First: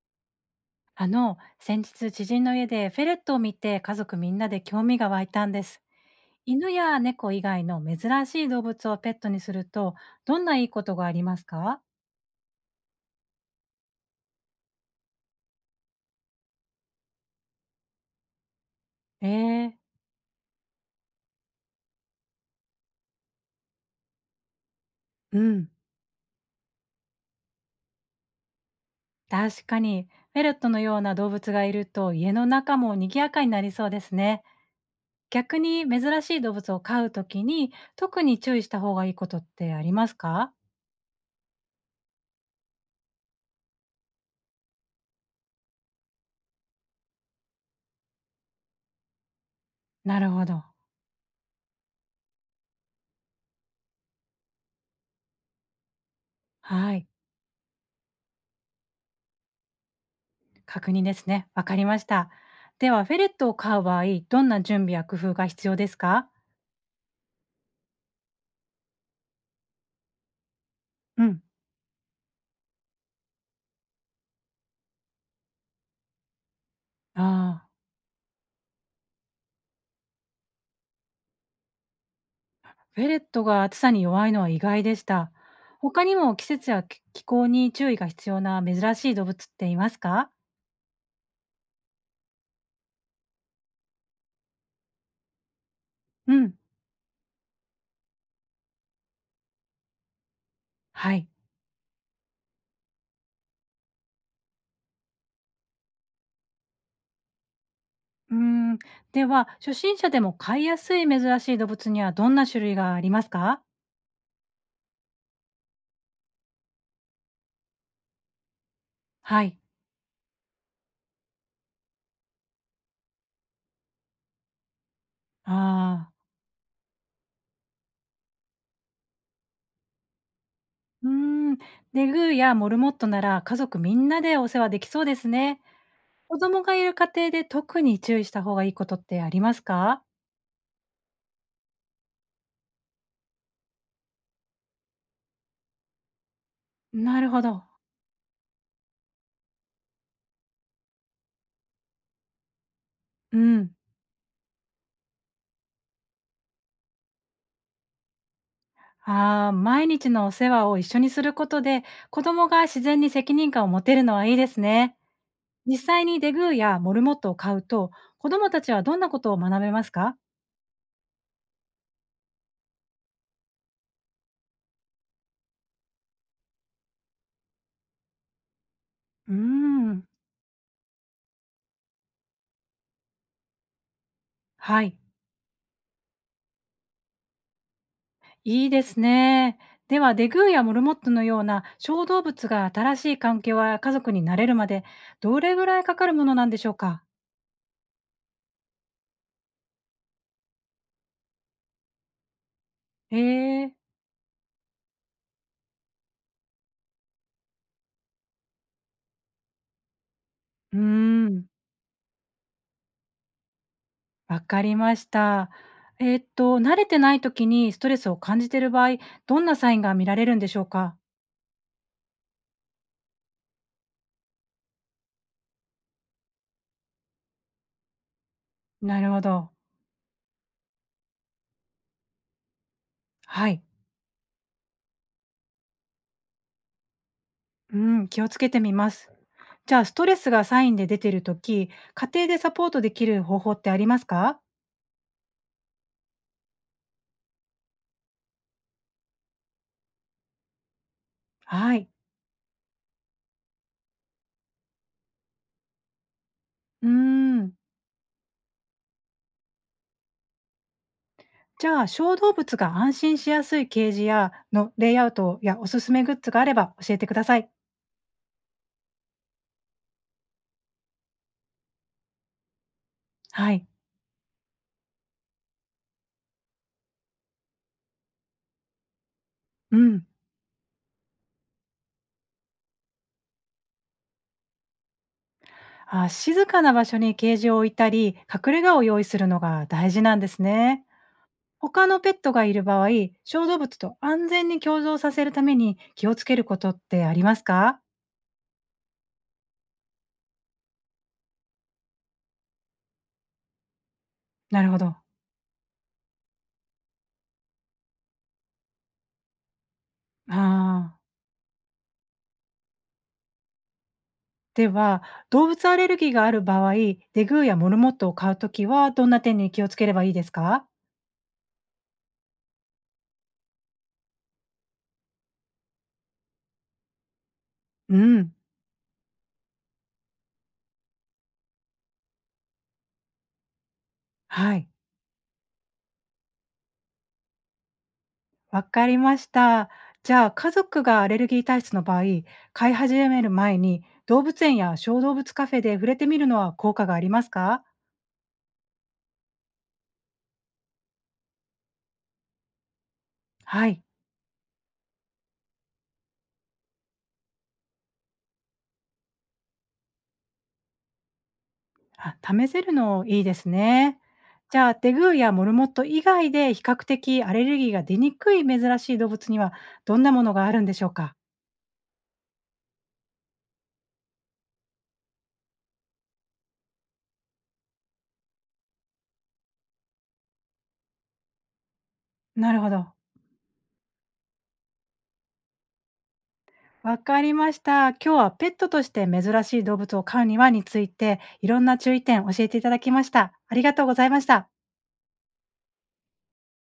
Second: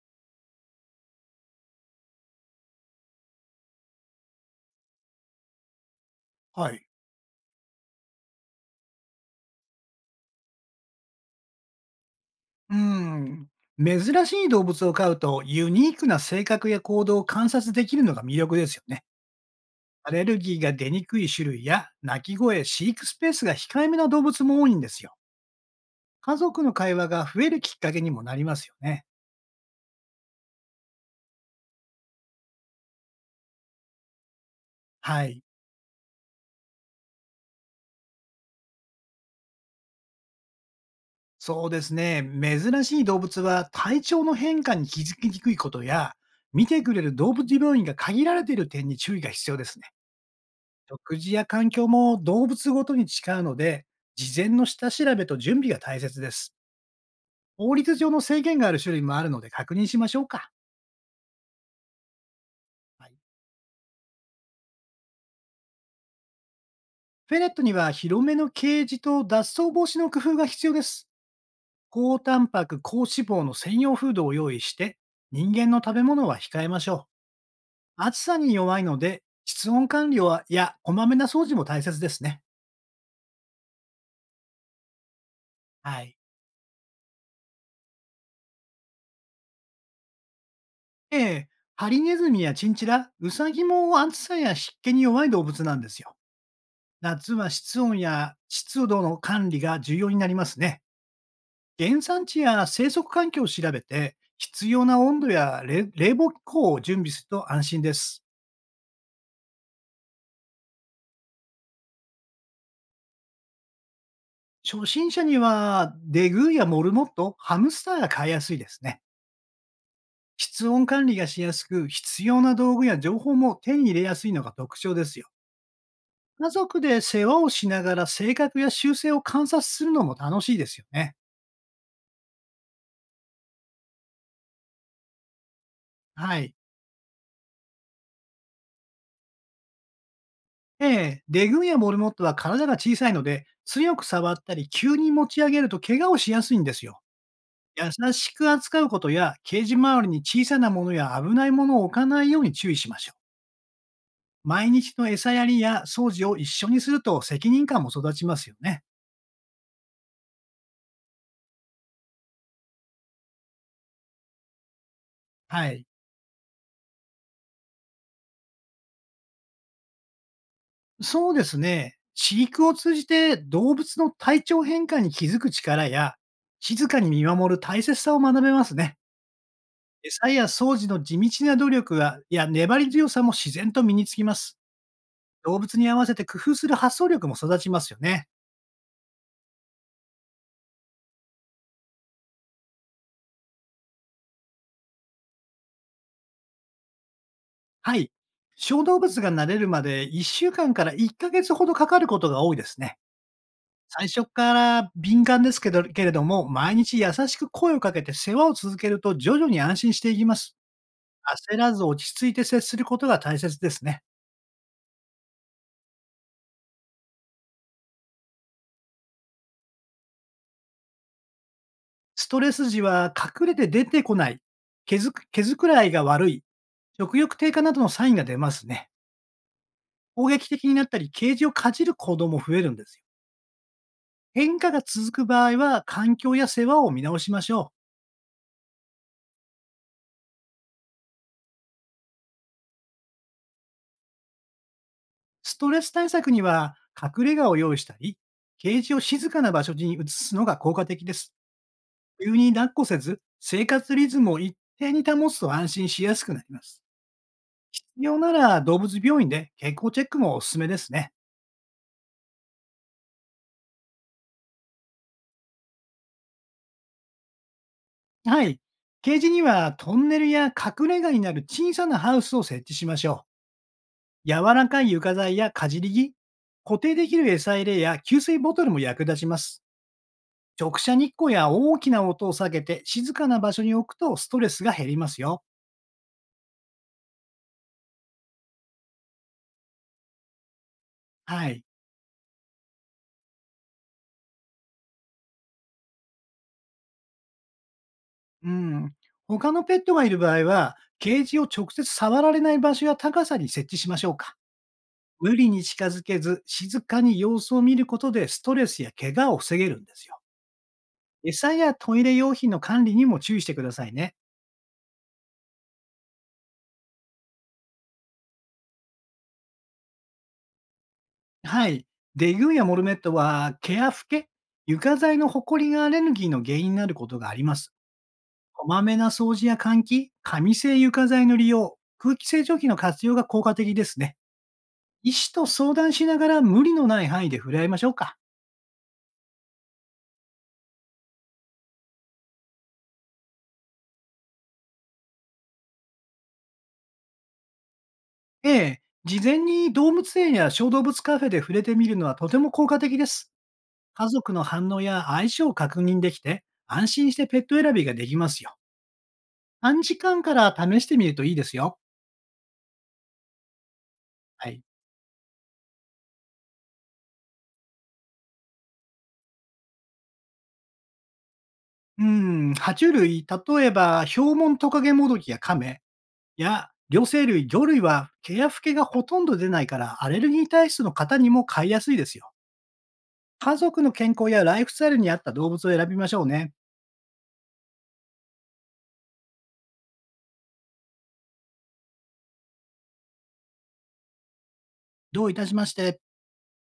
先日知人の家でフェレットを見て家族みんなで興味が湧いたんです。犬はい。や猫以外の珍しい動物をペットにすると、どんないいことがありますか？うーん。珍しい動物を飼うと、ユニークな性格や行動を観察できるのが魅力ですよね。ええ。アレルギーが出にくい種類や、鳴き声、飼育スペースが控えめな動物も多いんですよ。うん。家族の会話が増えるきっかけにもなりますよね。確かに、フェレットのような動物がいると家の中も賑やかになりそうですね。はい。逆に珍しい動物を飼うときに特に注意した方がいいことってありますか？そうですね。珍しい動物は体調の変化に気づきにくいことや、見てくれる動物病院が限られている点に注意が必要ですね。なるほど。食事や環境も動物ごとに違うので、事前の下調べと準備が大切です。はい。法律上の制限がある種類もあるので確認しましょうか。確認ですね。わかりました。では、はフい、ェレットを飼う場合、どんな準備や工夫が必要ですか？フェレットには広めのケージと脱走防止の工夫が必要です。うん。高タンパク、高脂肪の専用フードを用意して、人間の食べ物は控えましょああ、う。暑さに弱いので、室温管理はやこまめな掃除も大切ですね。フェレットが暑さに弱いのは意外でした。は他にい。も季節や気気候に注意が必要な珍しい動物っていますか？ええハリネズミやチンチラ、ウサギも暑さや湿気に弱い動物なんですよ。うん。夏は室温や湿度の管理が重要になりますね。はい。原産地や生息環境を調べて、必要な温度や冷冷房機構を準備すると安心です。うーん。では、初心者でも飼いやすい珍しい動物にはどんな種類がありますか？初心者にはデグーやモルモット、ハムスターが飼いやすいですね。はい。室温管理がしやすく、必要な道具や情報も手に入れやすいのが特徴ですよ。ああ。家族で世話をしながら性格や習性を観察するのも楽しいですようーね。ん。デグーやモルモットなら家族みんなでお世話できそうですね。子はい。供がいる家庭で特に注意した方がいいことってありますか？ええ、レグやモルモットは体が小さいので、強く触ったり急に持ち上げると怪我をしやすいんですよ。なるほど。優しく扱うことや、ケージ周りに小さなものや危ないものを置かないように注意しましょう。うん。毎日の餌やりや掃除を一緒にすると責任感も育ちますよね。ああ、毎日のお世話を一緒にすることで、子供が自然に責任感を持てるのはいいですね。は実い。際にデグーやモルモットを飼うと、子供たちはどんなことを学べますか？そうですね。飼育を通じて動物の体調変化に気づく力や、静かに見守る大切さを学べますね。うーん。餌や掃除の地道な努力がいや粘り強さも自然と身につきます。はい。動物に合わせて工夫する発想力も育ちますよね。いいですね。では、デグーやモルモットのような小動物が新しい環境や家族に慣れるまで、どれぐらいかかるものなんでしょうか？はい。小動物が慣れるまで1週間から1ヶ月ほどかかることが多いですね。ええー。最初から敏感ですけれども、毎日優しく声をかけて世話を続けると徐々に安心していきます。うーん。焦らず落ち着いて接することが大切ですね。わかりました。慣れてない時にストレスを感じている場合、どんなサインが見られるんでしょうか？ストレス時は隠れて出てこない、毛づくらいが悪い、食欲低下などのサインが出ますね。なるほど。攻撃的になったり、ケージをかじる行動も増えるんですよ。はい。変化が続く場合は、環境や世話を見直しましょう。うん、気をつけてみます。じゃあ、ストレスがサインで出ている時、家庭でサポートできる方法ってありますか？ストレス対策には、隠れ家を用意したり、ケージを静かな場所に移すのが効果的です。はい。急に抱っこせず、生活リズムを一定に保つと安心しやすくなります。うーん。必要なら動物病院で健康チェックもおすすめですね。じゃあ、小動物が安心しやすいケージやのレイアウトやおすすめグッズがあれば教えてください。はい。ケージにはトンネルや隠れ家になる小さなハウスを設置しましょう。はい。柔らかい床材やかじり木、固定できる餌入れや給水ボトルも役立ちます。うん。直射日光や大きな音を避けて静かな場所に置くとストレスが減りますよ。あ、静かな場所にケージを置いたり、隠れ家を用意するのが大事なんですね。はい。他のペットがいる場合、小動物と安全に共存させるために気をつけることってありますか？うん。他のペットがいる場合は、ケージを直接触られない場所や高さに設置しましょうか。なるほど。無理に近づけず、静かに様子を見ることでストレスや怪我を防げるんですよ。ああ。餌やトイレ用品の管理にも注意してくださいね。では、動物アレルギーがある場合、デグーやモルモットを飼うときはどんな点に気をつければいいですか？はい。デグーやモルメットは、毛やフケ、床材のホコリがアレルギーの原因になることがあります。うん。こまめな掃除や換気、紙製床材の利用、空気清浄機の活用が効果的ですね。はい。医師と相談しながら無理のない範囲で触れ合いましょうか。わかりました。じゃあ、家族がアレルギー体質の場合、飼い始める前に動物園や小動物カフェで触れてみるのは効果がありますか？ええ、事前に動物園や小動物カフェで触れてみるのはとても効果的です。はい。家族の反応や相性を確認できて、安心してペット選びができますよ。短時間から試してみるといいですよ。あ、試せるのいいですね。はじい。ゃあ、デグーやモルモット以外で比較的アレルギーが出にくい珍しい動物にはどんなものがあるんでしょうか？う爬虫類、例えば、ヒョウモントカゲモドキやカメや両生類、魚類は毛やフけがほとんど出ないから、アレルギー体質の方にも飼いやすいですよ。なるほど。家族の健康やライフスタイルに合った動物を選びましょうね。わかりました。今日はペットとして珍しい動物を飼うにはについて、いろんな注意点教えていただきました。ありがとうございました。どういたしまして。